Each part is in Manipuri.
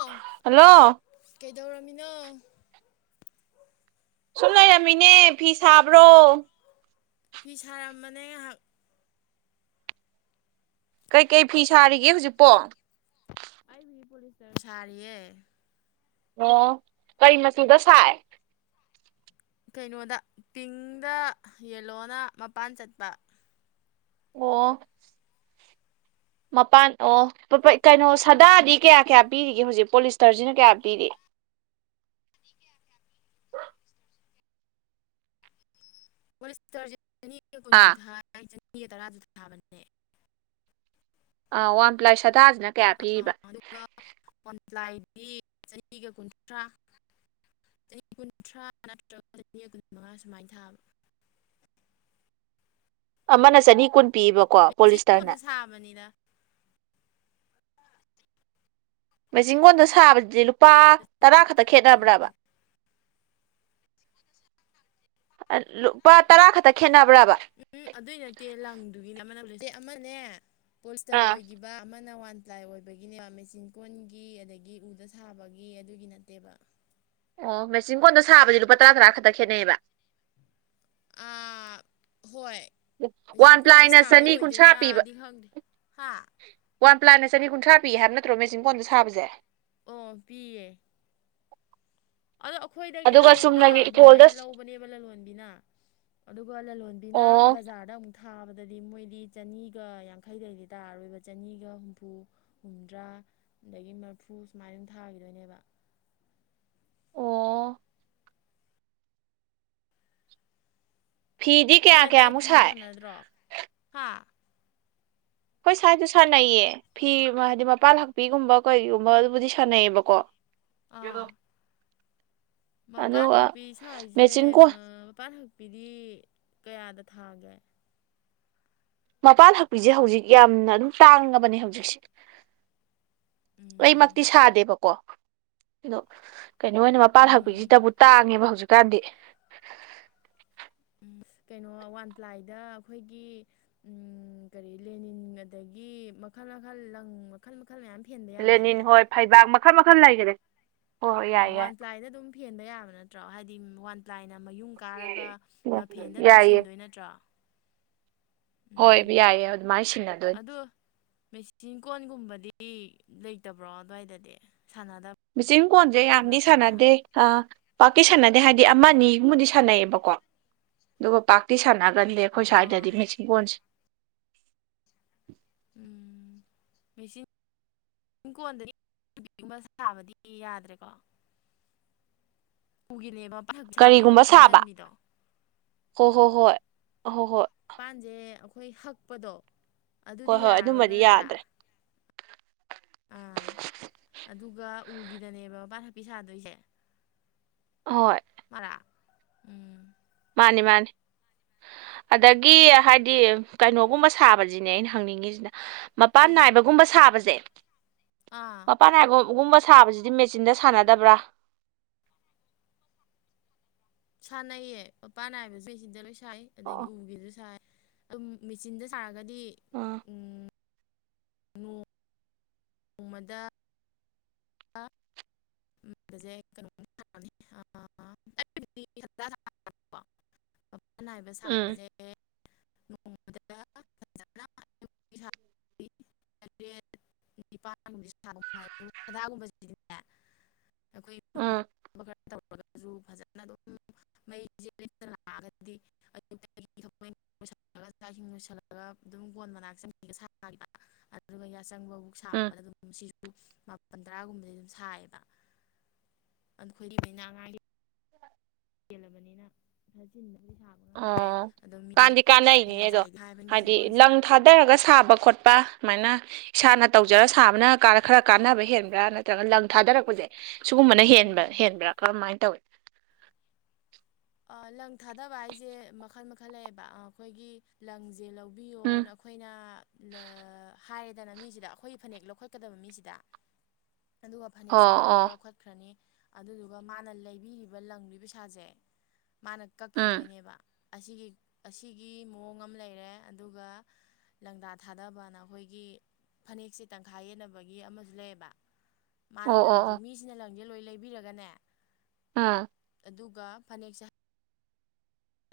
ꯑꯧ ꯍꯜꯂꯣ ꯀꯩꯗꯧꯔꯝꯃꯤꯅꯣ ꯁꯨꯝ ꯂꯩꯔꯝꯃꯤꯅꯦ ꯐꯤ ꯁꯥꯕ꯭ꯔꯣ ꯐꯤ ꯁꯥꯔꯝꯕꯅꯦ ꯉꯍꯥꯛ ꯀꯩꯀꯩ ꯐꯤ ꯁꯥꯔꯤꯒꯦ ꯍꯨꯖꯤꯛꯄꯣ ꯑꯩꯕꯨꯗꯤ ꯄꯣꯂꯤꯁꯇꯥꯔ ꯁꯥꯔꯤꯌꯦ ꯑꯣ ꯀꯩ ꯃꯆꯨꯗ ꯁꯥꯏ ꯀꯩꯅꯣꯗ ꯄꯤꯡꯗ ꯌꯦꯜꯂꯣꯅ ꯃꯄꯥꯟ ꯆꯠꯄ ꯑꯣ ꯃꯄꯥꯟ ꯑꯣ ꯄꯥ ꯄꯥ ꯀꯩꯅꯣ ꯁꯥꯗꯥꯗꯤ ꯀꯌꯥ ꯀꯌꯥ ꯄꯤꯔꯤꯒꯦ ꯍꯧꯖꯤꯛ ꯄꯣꯂꯤꯁꯇꯔꯁꯤꯅ ꯀꯌꯥ ꯄꯤꯔꯤ ꯄꯣꯂꯤꯁꯇꯔꯁꯦ ꯆꯅꯤꯒ ꯀꯨꯟꯁꯨ ꯑꯥ ꯊꯥꯏ ꯆꯅꯤꯒ ꯇꯔꯥꯁꯨ ꯊꯥꯕꯅꯦ ꯑꯥ ꯋꯥꯟ ꯄ꯭ꯂꯥꯏ ꯁꯗꯥꯁꯤꯅ ꯀꯌꯥ ꯑꯥ ꯄꯤꯔꯤꯕ ꯑꯗꯨꯒ ꯋꯥꯟ ꯄ꯭ꯂꯥꯏꯗꯤ ꯆꯥꯅꯤꯒ ꯀꯨꯟꯊ꯭ꯔꯥ ꯆꯅꯤ ꯀꯨꯟꯊ꯭ꯔꯥ ꯅꯠꯇ꯭ꯔꯒ ꯆꯅꯤ ꯀꯨꯟꯃꯉꯥ ꯁꯨꯃꯥꯏꯅ ꯊꯥꯕ ꯑꯃꯅ ꯆꯅꯤ ꯀꯨꯟ ꯄꯤꯕ [unintelligible] ꯀꯣꯟꯗ ꯁꯥꯕꯅꯤꯗ ꯃꯦꯆꯤꯟ ꯀꯣꯟꯗ ꯁꯥꯕꯁꯤꯗꯤ ꯂꯨꯄꯥ ꯇꯔꯥ ꯈꯛꯇ ꯈꯦꯠꯅꯕ꯭ꯔꯥꯕ ꯃꯥꯜꯂꯦ ꯑꯥ ꯂꯨꯄꯥ ꯇꯔꯥ ꯈꯛꯇ ꯈꯦꯠꯅꯕ꯭ꯔꯕ ꯎꯝ ꯑꯗꯨꯏ ꯅꯠꯇꯦ ꯂꯪꯗꯨꯒꯤꯅꯦ ꯑꯃ ꯑꯃꯅꯦ ꯄꯣꯁꯇꯔ ꯑꯥ ꯑꯣꯏꯒꯤ ꯕꯥ ꯑꯃꯅ ꯋꯥꯟ ꯄ꯭ꯂꯥꯏ ꯑꯣꯏꯕꯒꯤꯅꯦꯕ ꯃꯦꯆꯤꯟ ꯀꯣꯟꯒꯤ ꯑꯗꯒꯤ ꯎꯗ ꯁꯥꯕꯒꯤ ꯑꯗꯨꯒꯤ ꯅꯠꯇꯦꯕ ꯑꯣ ꯃꯦꯆꯤꯟ ꯀꯣꯟꯗ ꯁꯥꯕꯗꯤ ꯂꯨꯄꯥ ꯇꯔꯥ ꯇꯔꯥ ꯈꯛꯇ ꯈꯦꯠꯅꯩꯑꯦꯕ ꯑꯥ ꯍꯣꯏ ꯃꯦꯆꯤꯟ ꯋꯥꯟ ꯀꯣꯟꯗ ꯄ꯭ꯂꯥꯏꯅ ꯁꯥꯕꯩ ꯆꯅꯤ ꯀꯨꯟꯊ꯭ꯔꯥ ꯄꯤꯕ ꯑꯣꯏꯗꯣꯏꯔꯥꯗꯤ ꯈꯪꯗꯦ ꯍꯥ ꯋꯥꯟ ꯄ꯭ꯂꯥꯢꯅ ꯆꯅꯤ ꯀꯨꯟꯊ꯭ꯔꯥ ꯄꯤ ꯍꯥꯏꯕ ꯅꯠꯇ꯭ꯔꯣ ꯃꯦꯆꯤꯟ ꯀꯣꯟꯗ ꯁꯥꯕꯁꯦ ꯑꯣ ꯄꯤꯌꯦ ꯑꯗꯣ ꯑꯩꯈꯣꯏꯗꯒꯤ ꯑꯗꯨꯒ ꯂꯧꯕꯗ ꯆꯨꯝꯅꯒꯤ ꯏꯀꯣꯜꯗ ꯑꯗꯨꯃꯥꯏꯅ ꯂꯧꯕꯅꯦꯕ ꯂꯂꯣꯟꯕꯤꯅ ꯑꯗꯨꯒ ꯂꯂꯣꯟꯕꯤꯅ ꯑꯣ ꯕꯖꯥꯔꯗ ꯑꯃꯨꯛ ꯊꯥꯕꯗꯗꯤ ꯃꯣꯏꯗꯤ ꯆꯅꯤꯒ ꯌꯥꯡꯈꯩꯗꯩꯗꯤ ꯇꯥꯔꯔꯣꯏꯕ ꯆꯅꯤꯒ ꯍꯨꯝꯐꯨ ꯍꯨꯝꯗ꯭ꯔꯥ ꯑꯗꯒꯤ ꯃꯔꯐꯨ ꯁꯨꯃꯥꯏꯅ ꯗꯨꯝ ꯊꯥꯒꯤꯗꯣꯏꯅꯦꯕ ꯑꯣ ꯐꯤꯗꯤ ꯅꯣꯏ ꯀꯌꯥ ꯑꯗꯨꯋꯥꯏ ꯀꯌꯥꯃꯨꯛ ꯐꯤ ꯗ ꯁꯥꯏ ꯁꯥꯟꯅꯗ꯭ꯔꯣ ꯍꯥ ꯈꯣꯏ ꯁ꯭ꯥꯏꯗ ꯁꯥꯟꯅꯩꯌꯦ ꯐꯤ ꯍꯥꯏꯗꯤ ꯃꯄꯥꯥꯟ ꯍꯛꯄꯤꯒꯨꯝꯕ ꯀꯩꯒꯨꯝꯕ ꯑꯗꯨꯕꯨꯗꯤ ꯁꯥꯟꯅꯩꯌꯦꯕꯀꯣ ꯑꯥ ꯃꯄꯥꯟ ꯑꯗꯨꯒ ꯍꯛꯄꯤ ꯁꯥꯏꯖꯦ ꯃꯦꯆꯤꯟ ꯀꯣꯟ ꯑꯥ ꯃꯄꯥꯟ ꯍꯛꯄꯤꯗꯤ ꯀꯌꯥꯗ ꯊꯥꯒꯦ ꯃꯄꯥꯟ ꯍꯛꯄꯤꯖꯦ ꯍꯧꯖꯤꯛ ꯌꯥꯝꯅ ꯑꯗꯨꯝ ꯇꯥꯡꯉꯕꯅꯦ ꯍꯧꯖꯤꯛꯁꯦ ꯎꯝ ꯃꯛꯇꯤ ꯁꯥꯗꯦꯕꯀꯣ ꯑꯗꯣ ꯀꯩꯅꯣ ꯑꯣꯏꯅ ꯃꯄꯥꯥꯟ ꯎꯝ ꯍꯛꯄꯤꯖꯤꯗꯕꯨ ꯇꯥꯡꯉꯦꯕ ꯍꯧꯖꯤꯛꯀꯥꯟꯗꯤ ꯎꯝ ꯀꯩꯅꯣ ꯋꯥꯟ ꯄ꯭ꯂꯥꯏꯗ ꯑꯈꯣꯏꯒꯤ ꯎꯝ ꯀꯔꯤ ꯂꯦꯅꯤꯟ ꯑꯗꯒꯤ ꯃꯈꯜ ꯃꯈꯜ ꯂꯪ ꯃꯈꯜ ꯃꯈꯜ ꯃꯌꯥꯝ ꯐꯦꯟꯕ ꯂꯦꯅꯤꯟ ꯌꯥꯗꯥꯏꯅꯦ ꯍꯣꯏ ꯐꯩꯕꯥꯛ ꯃꯈꯜ ꯃꯈꯜ ꯂꯩꯒꯔꯦ ꯑ ꯋꯥꯟ ꯄ꯭ꯂꯥꯏꯗ ꯑꯗꯨꯝ ꯐꯦꯟꯕ ꯌꯥꯕ ꯅꯠꯇ꯭ꯔꯣ ꯍꯥꯏꯗꯤ ꯋꯥꯟ ꯄ꯭ꯂꯥꯏꯅ ꯃꯌꯨꯡ ꯀꯥꯔꯒ ꯃꯐꯦꯟꯗ ꯑꯗꯨꯝ ꯌꯥꯏꯌꯦ ꯁꯤꯟꯗꯣꯏ ꯅꯠꯇ꯭ꯔꯣ ꯎꯝ ꯍꯣꯏꯕ ꯌꯥꯏꯌꯦ ꯑꯗꯨꯃꯥꯏ ꯁꯤꯟꯅꯗꯣꯏ ꯆꯤꯟ ꯀꯣꯟꯒꯨꯝꯕꯗꯤ ꯂꯩꯇꯕ꯭ꯔꯣ ꯑꯗ꯭ꯋꯥꯏꯗꯗꯤ ꯁꯥꯟꯅꯗ ꯃꯦꯆꯤꯟ ꯀꯣꯟꯖꯦ ꯌꯥꯝꯗꯤ ꯁꯥꯟꯅꯗꯦ ꯑ ꯄꯥꯥꯛꯇꯤ ꯁꯥꯟꯅꯗꯦ ꯍꯥꯏꯗꯤ ꯑꯃꯅꯤꯒꯨꯝꯕꯗꯤ ꯁꯥꯟꯅꯩꯌꯦꯕꯀꯣ ꯑꯗꯨꯒ ꯄꯥꯛꯇꯤ ꯁꯥꯟꯅꯒꯟꯗꯦ ꯑꯈꯣꯏ ꯑꯥ ꯁ꯭ꯋꯥꯏꯗꯗꯤ ꯃꯦꯆꯤꯟ ꯀꯣꯟꯖꯦ ꯎꯝ ꯃꯦꯆꯤꯟ ꯏꯟ ꯀꯣꯟꯗꯤ [unintelligible] ꯁꯥꯕꯗꯤ ꯌꯥꯗ꯭ꯔꯦꯀꯣ ꯎꯒꯤꯅꯦꯕ ꯄꯥꯛ ꯁꯥꯗ꯭ꯔꯤꯀꯣ ꯀꯔꯤꯒꯨꯝꯕ ꯁꯥꯕ ꯐꯦꯟꯖꯟꯕꯤꯗꯣ ꯍꯣ ꯍꯣ ꯍꯣꯏ ꯑꯍꯣ ꯍꯣꯏ ꯄꯥꯟꯖꯦ ꯑꯈꯣꯏ ꯍꯛꯄꯗꯣ ꯍꯣꯏ ꯑꯗꯨꯗꯤ ꯍꯣꯏ ꯌꯥꯔꯔꯣꯏꯕ ꯑꯗꯨꯝꯕꯗꯤ ꯅꯠꯇ꯭ꯔꯥ ꯌꯥꯗ꯭ꯔꯦ ꯑ ꯑꯗꯨꯒ ꯎꯒꯤꯗꯅꯦꯕ ꯃꯄꯥꯥꯟ ꯍꯛꯄꯤ ꯁꯥꯗꯣꯏꯖꯦ ꯍꯣꯏ ꯃꯂꯥ ꯎꯝ ꯃꯥꯅꯦ ꯃꯥꯅꯦ ꯑꯗꯒꯤ ꯍꯥꯏꯗꯤ ꯀꯩꯅꯣꯒꯨꯝꯕ ꯁꯥꯕꯖꯤꯅꯦ ꯑꯩꯅ ꯍꯪꯅꯤꯡꯉꯤꯖꯤꯅ ꯃꯄꯥꯟ ꯀꯔꯤ ꯅꯥꯏꯕꯒꯨꯝꯕ ꯁꯥꯕꯖꯦ ꯑꯥ ꯃꯄꯥꯟꯅꯥꯏꯒꯨꯝꯕ ꯁꯥꯕꯖꯤꯗꯤ ꯃꯦꯆꯤꯟꯗ ꯁꯥꯟꯅꯗꯕ꯭ꯔꯥ ꯁꯥꯟꯅꯩꯌꯦ ꯃꯄꯥꯟ ꯅꯥꯏꯕꯖꯨ ꯑꯁꯤꯗ ꯂꯣꯏ ꯁꯥꯏ ꯑꯗꯩ ꯑꯣ ꯎꯒꯤꯖꯨ ꯁꯥꯏ ꯑꯗꯨꯝ ꯃꯦꯆꯤꯟꯗ ꯁꯥꯔꯒꯗꯤ ꯎꯝ ꯅꯣꯡ ꯅꯣꯡꯃꯗ ꯑꯥ ꯕꯖꯧ ꯀꯩꯅꯣꯗꯤ [unintelligible] ꯃꯄꯥꯟ ꯅꯥꯏꯕ ꯎꯝ ꯁꯥꯕꯖꯦ ꯅꯣꯡꯃꯗ ꯐꯖꯅ [unintelligible] ꯇꯔꯦꯠ ꯅꯤꯄꯥꯥꯟꯒꯨꯝꯕꯖꯦ ꯁꯥꯕ ꯅꯨꯡꯉꯥꯏ ꯑꯗꯨꯒ ꯁꯗꯥꯒꯨꯝꯕꯖꯤꯗꯤ ꯑꯈꯣꯏꯒꯤ [unintelligible] ꯎꯝ ꯈꯔ ꯇꯧꯔꯒꯖꯨ ꯐꯖꯅ ꯑꯗꯨꯝ ꯃꯩꯖꯦ ꯂꯦꯞꯇꯅ ꯂꯥꯛꯑꯒꯗꯤ [unintelligible] ꯆꯥꯛ ꯏꯁꯤꯡ ꯂꯣꯏꯁꯜꯂꯒ ꯑꯗꯨꯝ ꯀꯣꯟ ꯃꯅꯥꯛ ꯆꯪꯉꯤꯒ ꯁꯥꯒꯤꯕ ꯑꯗꯨꯒ ꯌꯥꯆꯪꯕꯕꯨꯛ ꯎꯝ ꯁꯥꯕꯗ ꯑꯗꯨꯝ ꯁꯤꯖꯨ ꯃꯥꯄꯟ ꯇꯔꯥꯒꯨꯝꯕꯗꯤ ꯑꯗꯨꯝ ꯁꯥꯏꯌꯦꯕ ꯑꯗꯣ ꯈꯣꯏꯗꯤ ꯃꯤꯅ ꯑꯉꯥꯡꯒꯤ ꯍꯦꯜꯂꯕꯅꯤꯅ [unintelligible] ꯐꯤꯁꯥ ꯉꯝꯗ꯭ꯔꯦ ꯑꯣ ꯑꯗꯣ ꯃꯤꯗꯤ ꯀꯥꯟꯗꯤ ꯌꯥꯝ ꯀꯥꯟꯅꯩꯅꯤꯅꯦ ꯌꯥꯝ ꯑꯗꯣ ꯁꯥꯏꯗꯤ ꯍꯥꯏꯕꯅꯤ ꯃꯦꯆꯤꯟ ꯍꯥꯏꯗꯤ ꯀꯣꯟꯖꯦ ꯂꯪ ꯊꯥꯗꯔꯒ ꯁꯥꯕ ꯈꯣꯠꯄ ꯑꯃꯥꯏꯅ ꯏꯁꯥꯅ ꯇꯧꯖꯔ ꯁꯥꯕꯅ ꯈꯔ ꯀꯥꯟꯅꯕ ꯍꯦꯟꯕ꯭ꯔꯥ ꯅꯠꯇ꯭ꯔꯒ ꯂꯪ ꯊꯥꯗꯔꯛꯄꯖꯦ ꯁꯨꯒꯨꯝꯕꯅ ꯍꯦꯟꯕ ꯎꯝ ꯍꯦꯟꯕ꯭ꯔꯥ ꯀꯔꯝꯃꯥꯏ ꯇꯧꯏ ꯑ ꯂꯪ ꯊꯥꯗꯕ ꯍꯥꯏꯖꯦ ꯃꯈꯜ ꯃꯈꯜ ꯂꯩꯌꯦꯕ ꯑꯈꯣꯏꯒꯤ ꯂꯪꯖꯦ ꯂꯧ ꯎꯝ ꯕꯤꯌꯣꯅ ꯑꯈꯣꯏꯅ ꯂ ꯍꯥꯏꯔꯦꯗꯅ ꯃꯤꯖꯤꯗ ꯑꯈꯣꯏꯒꯤ ꯐꯅꯦꯛ ꯂꯧꯈꯠꯀꯗꯕ ꯃꯤꯖꯤꯗꯥ ꯑꯗꯨꯒ ꯐꯅꯦꯛꯁꯦ ꯑꯣ ꯃꯣꯏꯅ ꯂꯣꯏ ꯑꯣ ꯂꯧꯈꯠ ꯆꯠꯈ꯭ꯔꯅꯤ ꯑꯗꯨꯗꯨꯒ ꯃꯥꯅ ꯂꯩꯕꯤꯔꯤꯕ ꯂꯪꯗꯨꯒꯤ ꯄꯩꯁꯥꯁꯦ ꯃꯥꯅ ꯎꯝ ꯀꯛꯈꯤꯗꯣꯏꯅꯦꯕ ꯑꯁꯤꯒꯤ ꯑꯁꯤꯒꯤ ꯃꯑꯣꯡ ꯑꯃ ꯂꯩꯔꯦ ꯑꯗꯨꯒ ꯂꯪꯗꯥ ꯊꯥꯗꯕꯅ ꯑꯩꯈꯣꯏꯒꯤ ꯐꯅꯦꯛꯁꯦ ꯇꯪꯈꯥꯏ ꯌꯦꯟꯅꯕꯒꯤ ꯑꯃꯁꯨ ꯂꯩꯌꯦꯕ ꯃꯥꯅ ꯑꯣ ꯑꯣ ꯂꯪꯁꯦ ꯑꯣ ꯃꯤꯁꯤꯅ ꯂꯪꯁꯦ ꯂꯣꯏ ꯂꯩꯕꯤꯔꯒꯅꯦ ꯑꯥ ꯑꯗꯨꯒ ꯐꯅꯦꯛ ꯁꯦ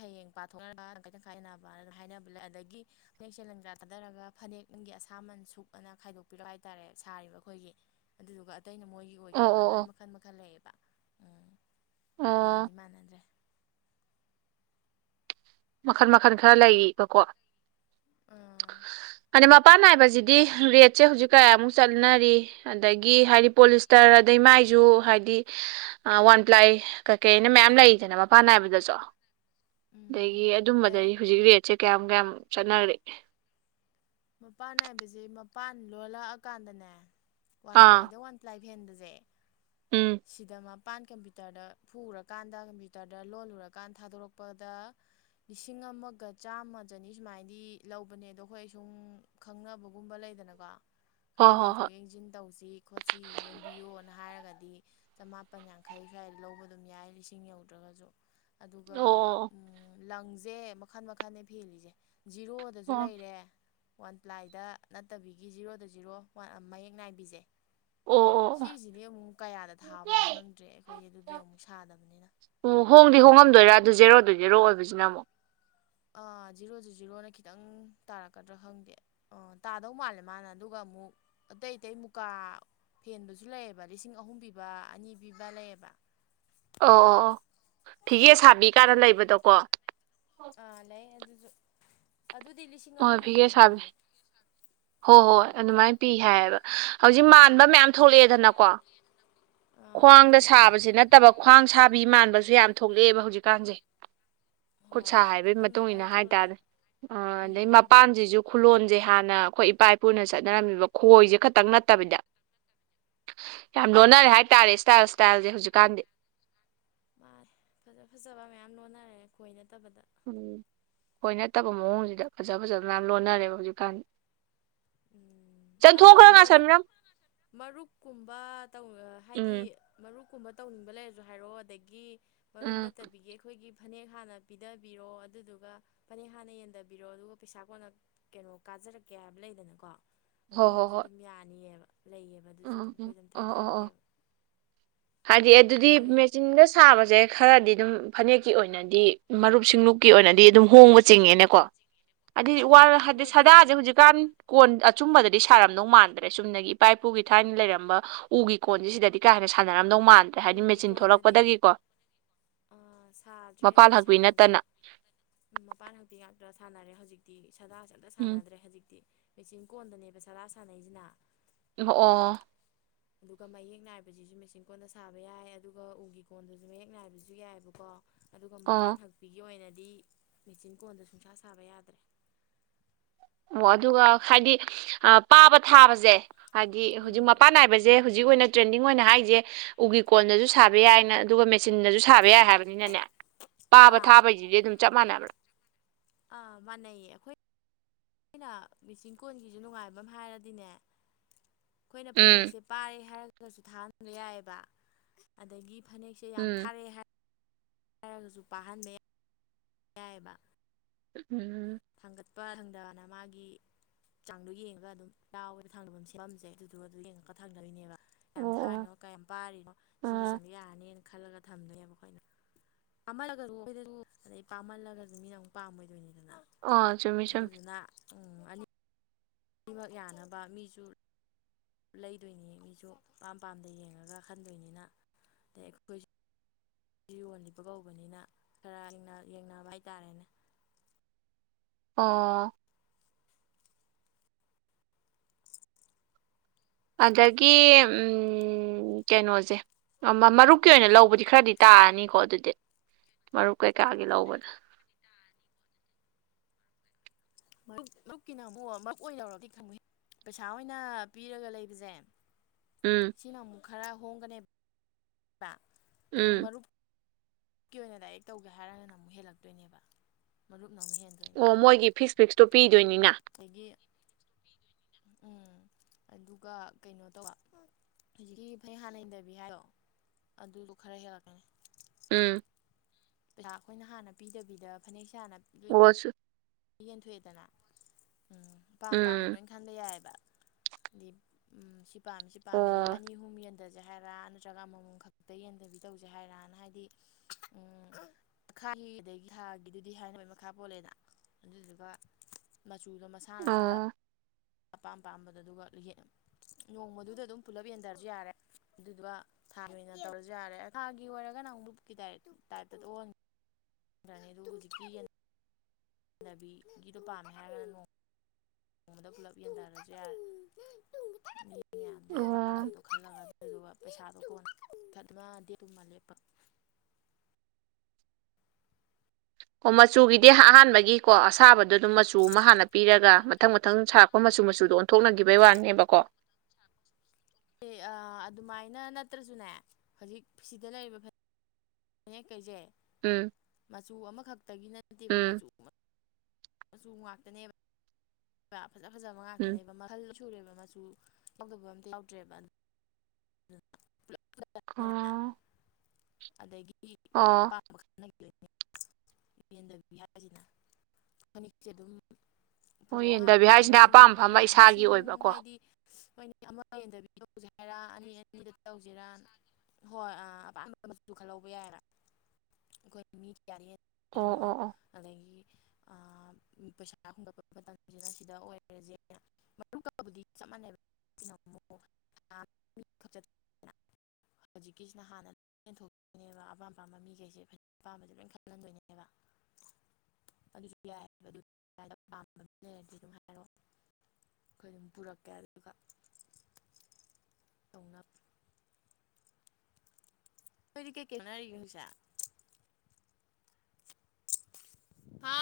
ꯍꯌꯦꯡ ꯄꯥꯊꯣꯛꯅꯔꯒ ꯇꯪꯈꯥꯏ ꯇꯪꯈꯥꯏ ꯌꯦꯟꯅꯕꯅ ꯍꯥꯏꯅꯕ ꯂꯩ ꯑꯗꯒꯤ ꯐꯅꯦꯛꯁꯦ ꯂꯪꯖꯥ ꯊꯥꯗꯔꯒ ꯐꯅꯦꯛ ꯅꯪꯒꯤ ꯑꯁꯥꯃꯟ ꯁꯨꯛ ꯑꯅ ꯈꯥꯏꯗꯣꯛꯄꯤꯔꯛꯄ ꯍꯥꯏꯇꯥꯔꯦ ꯁꯥꯔꯤꯕ ꯑꯩꯈꯣꯏꯒꯤ ꯑꯗꯨꯗꯨꯒ ꯑꯇꯩꯅ ꯃꯣꯏꯒꯤ ꯑꯣ ꯑꯣꯏꯈꯤꯕ ꯑꯣ ꯑꯗꯨꯃꯥꯏꯅ ꯑꯣ ꯃꯈꯜ ꯃꯈꯜ ꯂꯩꯌꯦꯕ ꯎꯝ ꯃꯥꯟꯗꯤ ꯑꯣ ꯃꯥꯟꯅꯗ꯭ꯔꯦ ꯃꯈꯟ ꯃꯈꯜ ꯈꯔ ꯂꯩꯔꯤꯕꯀꯣ ꯑꯝ ꯍꯥꯏꯗꯤ ꯃꯄꯥꯟ ꯅꯥꯏꯕꯁꯤꯗꯤ ꯔꯦꯠꯁꯦ ꯍꯧꯖꯤꯛ ꯀꯌꯥꯃꯨꯛ ꯆꯠꯅꯔꯤ ꯑꯗꯒꯤ ꯍꯥꯏꯗꯤ ꯄꯣꯂꯤꯁꯇꯔ ꯑꯗꯩ ꯃꯥꯏꯁꯨ ꯍꯥꯏꯗꯤ ꯑ ꯋꯥꯟ ꯄ꯭ꯂꯥꯏ ꯀꯩꯀꯩꯅ ꯃꯌꯥꯝ ꯂꯩꯔꯤꯗꯅ ꯃꯄꯥꯟ ꯅꯥꯏꯕꯗꯁꯨ ꯎꯝ ꯑꯗꯒꯤ ꯂꯩ ꯑꯗꯨꯝꯕꯗꯗꯤ ꯍꯧꯖꯤꯛ ꯔꯦꯠꯁꯦ ꯀꯌꯥꯝ ꯀꯌꯥꯝ ꯆꯠꯅꯔꯤ ꯃꯄꯥꯟ ꯅꯥꯏꯕꯁꯤ ꯃꯄꯥꯟ ꯂꯣꯜꯂꯛꯑꯀꯥꯟꯗꯅꯦ ꯋꯥꯟ ꯑꯥ ꯄ꯭ꯂꯥꯏꯗ ꯋꯥꯟ ꯂꯥꯏ ꯐꯦꯟꯕꯁꯦ ꯎꯝ ꯁꯤꯗ ꯃꯄꯥꯟ ꯀꯝꯄ꯭ꯌꯨꯇꯔꯗ ꯐꯨꯔꯀꯥꯟꯗ ꯀꯝꯄ꯭ꯌꯨꯇꯔꯗ ꯂꯣꯜꯂꯨꯔꯀꯥꯟ ꯊꯥꯗꯣꯔꯛꯄꯗ ꯂꯤꯁꯤꯡ ꯑꯃꯒ ꯆꯥꯝꯃ ꯆꯅꯤ ꯁꯨꯃꯥꯏꯅꯗꯤ ꯂꯧꯕꯅꯦ ꯑꯗꯣ ꯑꯩꯈꯣꯏ ꯗꯨꯝ ꯈꯪꯅꯕꯒꯨꯝꯕ ꯂꯩꯗꯅꯀꯣ ꯈꯔ ꯍꯣꯏ ꯍꯣꯏ ꯍꯣꯏ ꯌꯦꯡꯊꯣꯛ ꯌꯦꯡꯁꯤꯟ ꯇꯧꯁꯤ ꯈꯣꯠꯁꯤ ꯌꯦꯡꯕꯤꯌꯣꯅ ꯍꯥꯏꯔꯒꯗꯤ ꯆꯃꯥꯄꯟ ꯌꯥꯡꯈꯩ ꯁ꯭ꯋꯥꯏ ꯂꯧꯕ ꯑꯗꯨꯝ ꯌꯥꯏ ꯂꯤꯁꯤꯡ ꯌꯧꯗ꯭ꯔꯒꯁꯨ ꯑꯗꯨꯒ ꯑꯣ ꯎꯨꯝ ꯂꯪꯁꯦ ꯃꯈꯜ ꯃꯈꯜꯅꯦ ꯐꯦꯜꯂꯤꯁꯦ ꯖꯤꯔꯣ ꯗꯁꯨ ꯑꯣ ꯑꯣ ꯂꯩꯔꯦ ꯋꯥꯟ ꯄ꯭ꯂꯥꯏꯗ ꯅꯠꯇꯕꯤꯒꯤ ꯖꯤꯔꯣꯗ ꯖꯤꯔꯣ ꯃꯌꯦꯛ ꯅꯥꯏꯕꯤꯁꯦ ꯑꯣ ꯑꯣ ꯁꯤꯁꯤꯗꯤ ꯑꯃꯨꯛ ꯀꯌꯥꯗ ꯊꯥꯕꯅꯣ ꯈꯪꯗ꯭ꯔꯦ ꯑꯩꯈꯣꯏꯗꯤ ꯑꯗꯨꯗꯤ ꯑꯣ ꯑꯃꯨꯛ ꯁꯥꯗꯕꯅꯤꯅ ꯑꯣ ꯍꯣꯡꯗꯤ ꯍꯣꯡꯉꯝꯗꯣꯏꯔꯥ ꯑꯗꯨ ꯖꯦꯔꯣꯗ ꯖꯦꯔꯣ ꯑꯣꯏꯕꯁꯤꯅ ꯑꯃꯨꯛ ꯑꯥ ꯖꯤꯔꯣꯗ ꯖꯤꯔꯣꯅ ꯈꯤꯇꯪ ꯇꯥꯔꯛꯀꯗ꯭ꯔꯥ ꯈꯪꯗꯦ ꯑꯣ ꯇꯥꯗꯧ ꯃꯥꯜꯂꯦ ꯃꯥꯅ ꯑꯗꯨꯒ ꯑꯃꯨꯛ ꯑꯇꯩ ꯑꯇꯩ ꯃꯨꯀꯥ ꯐꯦꯟꯕꯁꯨ ꯂꯩꯌꯦꯕ ꯂꯤꯁꯤꯡ ꯑꯍꯨꯝ ꯄꯤꯕ ꯑꯅꯤ ꯄꯤꯕ ꯂꯩꯌꯦꯕ ꯑꯣ ꯑꯣ ꯑꯣ ꯐꯤꯒꯦ ꯁꯥꯕꯤ ꯀꯥꯟꯅ ꯂꯩꯕꯗꯣꯀꯣ ꯑꯥ ꯂꯩ ꯑꯗꯨꯁꯨ ꯑꯗꯨꯗꯤ ꯂꯤꯁꯤꯡ ꯍꯣꯏ ꯐꯤꯒꯦ ꯑꯍꯨꯝꯃꯨꯛ ꯁꯥꯕꯤ ꯄꯤꯌꯦ ꯍꯣꯏ ꯍꯣꯏ ꯎꯝ ꯑꯗꯨꯃꯥꯏꯅ ꯄꯤ ꯍꯥꯏꯌꯦꯕ ꯍꯧꯖꯤꯛ ꯃꯥꯟꯕ ꯃꯌꯥꯝ ꯊꯣꯛꯂꯛꯑꯦ ꯗꯅꯀꯣ ꯑꯥ ꯈ꯭ꯋꯥꯡꯗ ꯊꯣꯛꯂꯛꯑꯦ ꯁꯥꯕꯁꯤ ꯅꯠꯇꯕ ꯈ꯭ꯋꯥꯡ ꯁꯥꯕꯤ ꯃꯥꯟꯕꯁꯨ ꯌꯥꯝ ꯊꯣꯛꯂꯛꯑꯦꯕ ꯍꯧꯖꯤꯛꯀꯥꯟꯁꯦ ꯈꯨꯠꯁꯥ ꯍꯣꯏ ꯍꯩꯕꯒꯤ ꯃꯈꯜ ꯃꯇꯨꯡ ꯃꯈꯜ ꯏꯟꯅ ꯊꯣꯛꯂꯛꯑꯦ ꯍꯥꯏꯇꯥꯔꯦ ꯑ ꯑꯗꯒꯤ ꯎꯝ ꯃꯄꯥꯟ ꯃꯁꯤꯁꯨ ꯈꯨꯂꯣꯟꯁꯦ ꯍꯥꯟꯅ ꯑꯩꯈꯣꯏ ꯏꯄꯥ ꯏꯄꯨꯅ ꯆꯠꯅꯔꯝꯃꯤꯕ ꯈꯣꯏꯁꯦ ꯈꯛꯇꯪ ꯅꯠꯇꯕꯤꯗ ꯌꯥꯝ ꯂꯣꯟꯅꯔꯦ ꯍꯥꯏꯇꯥꯔꯦ ꯏꯁꯇꯥꯏꯜ ꯏꯁꯇꯥꯏꯜꯁꯦ ꯍꯧꯖꯤꯛꯀꯥꯟꯗꯤ ꯃꯥꯟꯅꯦ ꯐꯖ ꯐꯖꯕ ꯃꯌꯥꯝ ꯂꯣꯟꯅꯔꯦ ꯈꯣꯏ ꯅꯠꯇꯕꯗ ꯎꯨ ꯈꯣꯏ ꯅꯠꯇꯕ ꯃꯑꯣꯡꯁꯤꯗ ꯐꯖ ꯐꯖꯕ ꯃꯌꯥꯝ ꯂꯣꯟꯅꯔꯦꯕ ꯍꯧꯖꯤꯛꯀꯥꯟ ꯎꯨꯝ ꯑꯗꯣ ꯈꯔ ꯃꯔꯨꯞ ꯉꯥꯁꯟꯕꯤꯔꯝꯃꯨ ꯃꯔꯨꯞꯀꯨꯝꯕ ꯇꯧ ꯍꯥꯏꯗꯤ ꯎꯝ ꯃꯔꯨꯞ ꯀꯨꯝꯕ ꯇꯧꯅꯤꯡꯕ ꯂꯩꯔꯁꯨ ꯍꯥꯏꯔꯛꯑꯣ ꯑꯗꯒꯤ ꯃꯔꯨꯝ ꯎꯝ ꯅꯠꯇꯕꯤꯒꯤ ꯑꯩꯈꯣꯏꯒꯤ ꯐꯅꯦꯛ ꯍꯥꯟꯅ ꯄꯤꯗꯕꯤꯔꯣ ꯑꯗꯨꯗꯨꯒ ꯐꯅꯦꯛ ꯍꯥꯟꯅ ꯌꯦꯟꯗꯕꯤꯔꯣ ꯑꯗꯨꯒ ꯄꯩꯁꯥ ꯀꯣꯟꯅ ꯀꯩꯅꯣ ꯀꯥꯖꯔꯛꯀꯦ ꯍꯥꯏꯕ ꯂꯩꯗꯅꯀꯣ ꯍꯣꯏ ꯍꯣꯏ ꯑꯗꯨꯝꯕꯁꯨ ꯍꯣꯏ ꯑꯗꯨꯝ ꯌꯥꯅꯤꯑꯦꯕ ꯂꯩꯌꯦꯕ ꯑꯗꯨꯁꯨ ꯎꯝ ꯑꯗꯨꯝ ꯑꯩꯈꯣꯏ ꯎꯝ ꯑꯗꯨꯝ ꯑꯣ ꯑꯣ ꯑꯣ ꯊꯥꯗꯔꯛꯀꯦꯕ ꯍꯥꯏꯗꯤ ꯑꯗꯣ ꯑꯗꯨꯗꯤ ꯅꯣꯏ ꯃꯦꯆꯤꯟꯒ ꯁꯥꯕꯁꯦ ꯈꯔꯗꯤ ꯑꯗꯨꯝ ꯐꯅꯦꯛꯀꯤ ꯑꯣꯏꯅꯗꯤ ꯃꯔꯨꯞ ꯁꯤꯡꯂꯨꯞꯀꯤ ꯑꯣꯏꯅꯗꯤ ꯑꯗꯨꯝ ꯍꯣꯡꯕ ꯆꯤꯡꯉꯦꯅꯦꯀꯣ ꯍꯥꯏꯗꯤ ꯋꯥ ꯍꯥꯏꯗꯤ ꯍꯣꯏ ꯈꯔ ꯁꯗꯥꯁꯦ ꯍꯧꯖꯤꯛ ꯀꯥꯟ ꯀꯣꯟ ꯑꯆꯨꯝꯕꯗꯗꯤ ꯁꯥꯔꯝꯗꯧ ꯃꯥꯟꯗ꯭ꯔꯦ ꯆꯨꯝꯅꯒꯤ ꯏꯄꯥ ꯏꯄꯨꯒꯤ ꯊꯥꯏꯅ ꯂꯩꯔꯝꯕ ꯎꯒꯤ ꯀꯣꯟꯁꯤ ꯁꯤꯗꯗꯤ ꯀꯥ ꯍꯦꯟꯅ ꯁꯥꯟꯅꯔꯝꯗꯧ ꯃꯥꯟ ꯎꯒꯤ ꯀꯣꯟꯗꯗꯤ ꯑꯥ ꯁꯥꯗ꯭ꯔꯦ ꯃꯄꯥꯜ ꯑꯗꯨꯗꯤ ꯍꯛꯄꯤ ꯁꯥꯟꯅꯗ꯭ꯔꯦ ꯅꯠꯇꯅ ꯃꯄꯥꯟ ꯍꯛꯄꯤ ꯉꯥꯛꯇ ꯁꯥꯟꯅꯔꯦ ꯍꯧꯖꯤꯛꯇꯤ ꯁꯥꯗꯥꯁꯦ ꯑꯝꯇ ꯎꯝ ꯁꯥꯟꯅꯗ꯭ꯔꯦ ꯍꯧꯖꯤꯛꯇꯤ ꯃꯦꯆꯤꯟ ꯀꯣꯟꯗꯅꯦꯕ ꯁꯗꯥ ꯁꯥꯟꯅꯩꯁꯤꯅ ꯑꯣ ꯑꯗꯨꯒ ꯃꯌꯦꯛ ꯅꯥꯏꯕꯁꯤꯁꯨ ꯃꯦꯆꯤꯟ ꯀꯣꯟꯗ ꯁꯥꯕ ꯌꯥꯏ ꯑꯗꯨꯒ ꯎꯒꯤ ꯀꯣꯟꯗꯁꯨ ꯃꯌꯦꯛ ꯅꯥꯏꯕꯁꯨ ꯌꯥꯏꯑꯦꯕꯀꯣ ꯑꯗꯨꯒ ꯃꯄꯥꯟ ꯑꯣ ꯍꯛꯄꯤꯒꯤ ꯑꯣꯏꯅꯗꯤ ꯃꯦꯆꯤꯟ ꯀꯣꯟꯗ ꯁꯨꯡꯁꯥ ꯁꯥꯕ ꯌꯥꯗ꯭ꯔꯦ ꯑꯣ ꯑꯗꯨꯒ ꯍꯥꯏꯗꯤ ꯄꯥꯕ ꯊꯥꯕꯁꯦ ꯍꯥꯏꯗꯤ ꯍꯧꯖꯤꯛ ꯎꯝ ꯃꯄꯥꯟ ꯅꯥꯏꯕꯁꯦ ꯁꯦ ꯍꯧꯖꯤꯛ ꯑꯣꯏꯅ ꯇ꯭ꯔꯦꯟꯗꯤꯡ ꯑꯣꯏꯅ ꯍꯥꯏꯁꯦ ꯎꯒꯤ ꯀꯣꯟꯗꯁꯨ ꯁꯥꯕ ꯌꯥꯏꯅ ꯑꯗꯨꯒ ꯃꯦꯆꯤꯟꯗꯁꯨ ꯁꯥꯕ ꯌꯥꯏ ꯍꯥꯏꯕꯅꯤꯅꯅꯦ ꯄꯥꯕ ꯑꯥ ꯊꯥꯕꯩꯁꯤꯗꯤ ꯑꯗꯨꯝ ꯆꯞ ꯃꯥꯟꯅꯕ꯭ꯔꯥ ꯑꯥ ꯃꯥꯟꯅꯩꯌꯦ ꯑꯈꯣꯏ ꯑꯩꯈꯣꯏꯅ ꯃꯤꯆꯤꯟ ꯀꯣꯟꯒꯤꯁꯨ ꯅꯨꯡꯉꯥꯏꯕ ꯑꯃ ꯍꯥꯏꯔꯗꯤꯅꯦ ꯑꯩꯈꯣꯏꯅ ꯐꯅꯦꯛ ꯎꯝ ꯁꯦꯠ ꯄꯥꯔꯦ ꯍꯥꯏꯔꯒꯁꯨ ꯊꯥꯍꯟꯕ ꯌꯥꯏꯑꯦꯕ ꯑꯗꯒꯤ ꯐꯅꯦꯛꯁꯦ ꯌꯥꯝ ꯎꯝ ꯊꯥꯔꯛꯑꯦ ꯍꯥꯏꯔ ꯍꯥꯏꯔꯒꯁꯨ ꯄꯥꯍꯟꯕ ꯌꯥꯢ ꯌꯥꯏꯑꯦꯕ ꯎꯝ ꯊꯥꯡꯒꯠꯄ ꯊꯥꯡꯗꯕꯅ ꯃꯥꯒꯤ ꯆꯥꯡꯗꯣ ꯌꯦꯡꯉꯒ ꯑꯗꯨꯝ ꯌꯥꯥꯎꯋꯦꯅ ꯊꯥꯡꯗ ꯑꯗꯨꯝ ꯁꯦꯝꯃꯦ ꯁꯦ ꯑꯗꯨꯗꯨ ꯑꯗꯨ ꯌꯦꯡꯉꯒ ꯊꯥꯡꯗꯔꯤꯅꯦꯕ ꯀꯌꯥꯝ ꯑꯣ ꯑꯣ ꯊꯥꯔꯤꯅꯣ ꯀꯌꯥꯝ ꯄꯥꯔꯤꯅꯣ ꯁꯤꯒꯤ ꯑꯣ ꯆꯥꯡꯗ ꯌꯥꯔꯅꯤꯅ ꯈꯜꯂꯒ ꯊꯝꯗꯣꯏꯅꯦꯕ ꯑꯈꯣꯏꯅ ꯄꯥꯃꯜꯂꯒꯁꯨꯨ ꯑꯈꯣꯢꯗꯁꯨ ꯑꯗꯩ ꯄꯥꯃꯜꯂꯒꯁꯨ ꯃꯤꯅ ꯑꯃꯨꯛ ꯄꯥꯝꯃꯣꯏꯗꯣꯏꯅꯤꯗꯅ ꯑꯥ ꯆꯨꯝꯃꯤ ꯆꯨꯝꯃꯤ ꯑꯗꯨꯗꯨꯅ ꯑꯅꯤꯃꯛ ꯌꯥꯅꯕ ꯃꯤꯁꯨ ꯂꯩꯗꯣꯏꯅꯤ ꯃꯤꯁꯨ ꯑꯄꯥꯝ ꯄꯥꯝꯗ ꯌꯦꯡꯉꯒ ꯈꯟꯗꯣꯏꯅꯤꯅ ꯑꯗꯩ ꯑꯩꯈꯣꯏꯁꯨ ꯌꯣꯜꯂꯤꯕ ꯀꯧꯕꯅꯤꯅ ꯈꯔ ꯌꯦꯡꯅ ꯌꯦꯡꯅꯕ ꯍꯥꯏꯇꯥꯔꯦꯅꯦ ꯑꯣ ꯑꯗꯒꯤ ꯎꯝ ꯎꯝ ꯀꯩꯅꯣꯁꯦ ꯃꯔꯨꯞꯀꯤ ꯑꯣꯏꯅ ꯂꯧꯕꯗꯤ ꯈꯔꯗꯤ ꯇꯥꯔꯅꯤꯀꯣ ꯑꯗꯨꯗꯤ ꯃꯔꯨꯞ ꯀꯩꯀꯥꯒꯤ ꯂꯧꯕꯗ ꯃꯔꯨꯞ ꯃꯔꯨꯞꯀꯤꯅ ꯑꯃꯨꯛ ꯃꯔꯨꯞ ꯑꯣꯏꯅ ꯂꯧꯔꯗꯤ [unintelligible] ꯄꯩꯁꯥ ꯑꯣꯏꯅ ꯄꯤꯔꯒ ꯂꯩꯕꯁꯦ ꯎꯝ ꯁꯤꯅ ꯑꯃꯨꯛ ꯈꯔ ꯍꯣꯡꯒꯅꯦꯕ ꯑꯗꯨ ꯎꯝ ꯃꯔꯨꯞ ꯀꯤ ꯑꯣꯏꯅ ꯗꯥꯏꯔꯦꯛ ꯇꯧꯒꯦ ꯍꯥꯏꯔꯒꯅ ꯑꯃꯨꯛ ꯍꯦꯜꯂꯛꯇꯣꯏꯅꯦꯕ ꯃꯔꯨꯞ ꯅ ꯑꯃꯨꯛ ꯍꯦꯟꯗꯣꯏ ꯑꯣ ꯃꯣꯏꯒꯤ ꯐꯤꯛꯁ ꯐꯤꯛꯁꯇꯣ ꯄꯤꯗꯣꯏꯅꯤꯅ ꯑꯗꯒꯤ ꯎꯝ ꯑꯗꯨꯒ ꯀꯩꯅꯣ ꯇꯧꯕ ꯍꯧꯖꯤꯛꯀꯤ ꯐꯩ ꯍꯥꯟꯅ [unintelligible] ꯍꯥꯏꯗꯣ ꯑꯗꯨꯁꯨ ꯈꯔ ꯍꯦꯜꯂꯛꯀꯅꯤ ꯎꯝ ꯄꯩꯁꯥ ꯑꯩꯈꯣꯏꯅ ꯍꯥꯟꯅ ꯄꯤꯗꯕꯤꯗ ꯐꯅꯦꯛꯁꯤ ꯍꯥꯟꯅ ꯄꯤꯗꯣꯢꯅꯤ [unintelligible] ꯌꯦꯟꯊꯣꯛꯑꯦꯗꯅ ꯎꯝ ꯑꯄꯥꯝ ꯑꯄꯥꯝꯕ ꯎꯝ ꯂꯣꯏ ꯈꯟꯕ ꯌꯥꯏꯑꯕ ꯎꯝ ꯁꯤ ꯄꯥꯝꯃꯤ ꯁꯤ ꯄꯥꯝꯃꯤ ꯑꯗꯒꯤ ꯑꯣ ꯑꯅꯤ ꯑꯍꯨꯝ ꯌꯦꯟꯊꯣꯛ ꯍꯟꯗꯁꯤ ꯍꯥꯏꯔꯥ ꯅꯠꯇ꯭ꯔꯒ ꯑꯃꯃꯝ ꯈꯛꯇ ꯌꯦꯟꯊꯕꯤ ꯇꯧꯁꯤ ꯍꯥꯏꯔꯅ ꯍꯥꯏꯗꯤ ꯎꯝ [unintelligible] ꯑꯗꯒꯤ ꯊꯥꯒꯤꯗꯨꯗꯤ ꯍꯥꯏꯅꯕꯩ ꯃꯈꯥ ꯄꯣꯜꯂꯦꯗꯅ ꯑꯗꯨꯗꯨꯒ ꯃꯆꯨ ꯃꯁꯥꯅ ꯈꯜꯂ ꯑꯣ ꯑꯄꯥꯝ ꯄꯥꯝꯕꯗꯨ ꯑꯗꯨꯒ ꯅꯣꯡꯃꯗꯨꯗ ꯑꯗꯨꯝ ꯄꯨꯂꯞ ꯌꯦꯟꯗꯔꯁꯨ ꯌꯥꯔꯦ ꯑꯗꯨꯗꯨ ꯊꯥꯒꯤ ꯑꯣꯢꯅ ꯇꯧꯔꯁꯨ ꯌꯥꯔꯦ ꯊꯥꯒꯤ ꯑꯣꯏꯔꯒ ꯑꯃꯨꯛ [unintelligible] ꯀꯤ ꯇꯥꯏꯞꯇ ꯑꯣꯟ [unintelligible] [inaudible] ꯌꯦꯟꯗꯕꯤꯒꯤꯗꯣ ꯄꯥꯝꯗꯦ ꯍꯥꯏꯔꯒꯅ ꯅꯣꯡ ꯃꯗ [unintelligible] ꯄꯨꯂꯞ ꯌꯦꯟꯊꯔꯁꯨ ꯌꯥꯔꯦ ꯃꯌꯥꯝꯗꯩ ꯑꯣ ꯑꯄꯥꯝꯕꯗꯣ ꯈꯜꯂꯒ ꯑꯗꯨꯗꯨꯒ ꯄꯩꯁꯥꯗꯣ ꯀꯣꯟ ꯇꯞꯅ ꯗꯦꯠꯇꯨꯃ ꯂꯦꯞꯄ ꯑꯣ ꯃꯆꯨꯒꯤꯗꯤ ꯑꯍꯥꯟꯕꯒꯤꯀꯣ ꯑꯁꯥꯕꯗꯣ ꯑꯗꯨꯝ ꯃꯆꯨ ꯑꯃ ꯍꯥꯟꯅ ꯄꯤꯔꯒ ꯃꯊꯪ ꯃꯊꯪ ꯁꯥꯔꯛ ꯃꯆꯨ ꯃꯆꯨꯗꯣ ꯑꯣꯟꯊꯣꯛꯅꯒꯤꯕꯩ ꯋꯥꯅꯦꯕꯀꯣ ꯑꯦ ꯑꯥ ꯑꯗꯨꯃꯥꯏꯅ ꯅꯠꯇ꯭ꯔꯖꯨꯅꯦ ꯍꯧꯖꯤꯛ ꯁꯤꯗ ꯂꯩꯔꯤꯕ ꯅꯦ ꯀꯩꯖꯦ ꯎꯝ ꯃꯆꯨ ꯑꯃꯈꯛꯇꯒꯤ ꯅꯠꯇꯦꯕ ꯎꯝ ꯃꯆꯨ ꯃꯆꯨ ꯉꯥꯛꯇꯅꯦꯕ ꯕ꯭ꯔꯥ ꯐꯖ ꯐꯖꯕ ꯎꯝ ꯉꯥꯛꯇꯅꯦꯕ ꯃꯈꯜ ꯁꯨꯔꯦꯕ ꯃꯆꯨ ꯂꯧꯗꯕ ꯑꯝꯇ ꯌꯥꯎꯗ꯭ꯔꯦꯕ [unintelligible] ꯑꯣ ꯑꯗꯒꯤ ꯑꯣ ꯑꯄꯥꯝꯕ ꯈꯜ [unintelligible] ꯐꯅꯦꯛꯁꯦ ꯑꯗꯨꯝ ꯍꯣꯏ ꯄꯨꯔꯣꯑꯣ ꯌꯦꯟꯗꯕꯤ [unintelligible] ꯍꯥꯏꯁꯤꯅ ꯃꯁꯤꯡ ꯑꯄꯥꯝꯕ ꯃ ꯑꯃ ꯏꯁꯥꯒꯤ ꯃꯁꯤꯡ ꯑꯣꯏꯕꯀꯣ ꯍꯥꯏꯗꯤ [unintelligible] ꯍꯣꯏꯅꯦ ꯑꯃ [unintelligible] ꯍꯥꯏꯔꯛꯑꯅꯤ [unintelligible] ꯍꯣꯏ ꯑ ꯑꯄꯥꯝꯕ ꯃꯆꯨ ꯈꯜꯂꯧꯕ ꯌꯥꯏꯌꯦꯕ [unintelligible] ꯑꯣ ꯍꯥꯏꯅꯣ ꯑꯣ ꯑꯣ ꯑꯗꯒꯤ ꯑꯥ ꯄꯩꯁꯥ ꯍꯨꯟꯒꯠꯄ ꯃꯇꯝꯖꯤꯅ ꯁꯤꯗ ꯑꯣꯏꯔꯖꯦꯅ [unintelligible] [unintelligible] ꯍꯧꯖꯤꯛꯀꯤꯁꯤꯅ ꯍꯥꯟꯅ [unintelligible] ꯑꯄꯥꯝ ꯄꯥꯝꯕ ꯃꯤꯒꯩꯖꯦ [unintelligible] ꯑꯄꯥꯝꯕꯖꯦ ꯂꯣꯏ ꯈꯜꯂꯟꯗꯣꯏꯅꯦꯕ ꯑꯗꯨꯖꯨ ꯌꯥꯏ ꯑꯗꯣ [unintelligible] ꯂꯩꯔꯗꯤ ꯑꯗꯨꯝ ꯍꯥꯏꯔꯑꯣ ꯈꯣꯏ ꯑꯗꯨꯝ ꯄꯨꯔꯛꯀꯦ ꯑꯗꯨꯗꯨꯒ ꯇꯧꯅꯞ ꯅꯣꯏꯗꯤ ꯀꯩ ꯀꯩ ꯍꯣꯠꯅꯔꯤꯒꯦ ꯍꯧꯖꯤꯛꯁꯦ ꯍꯥ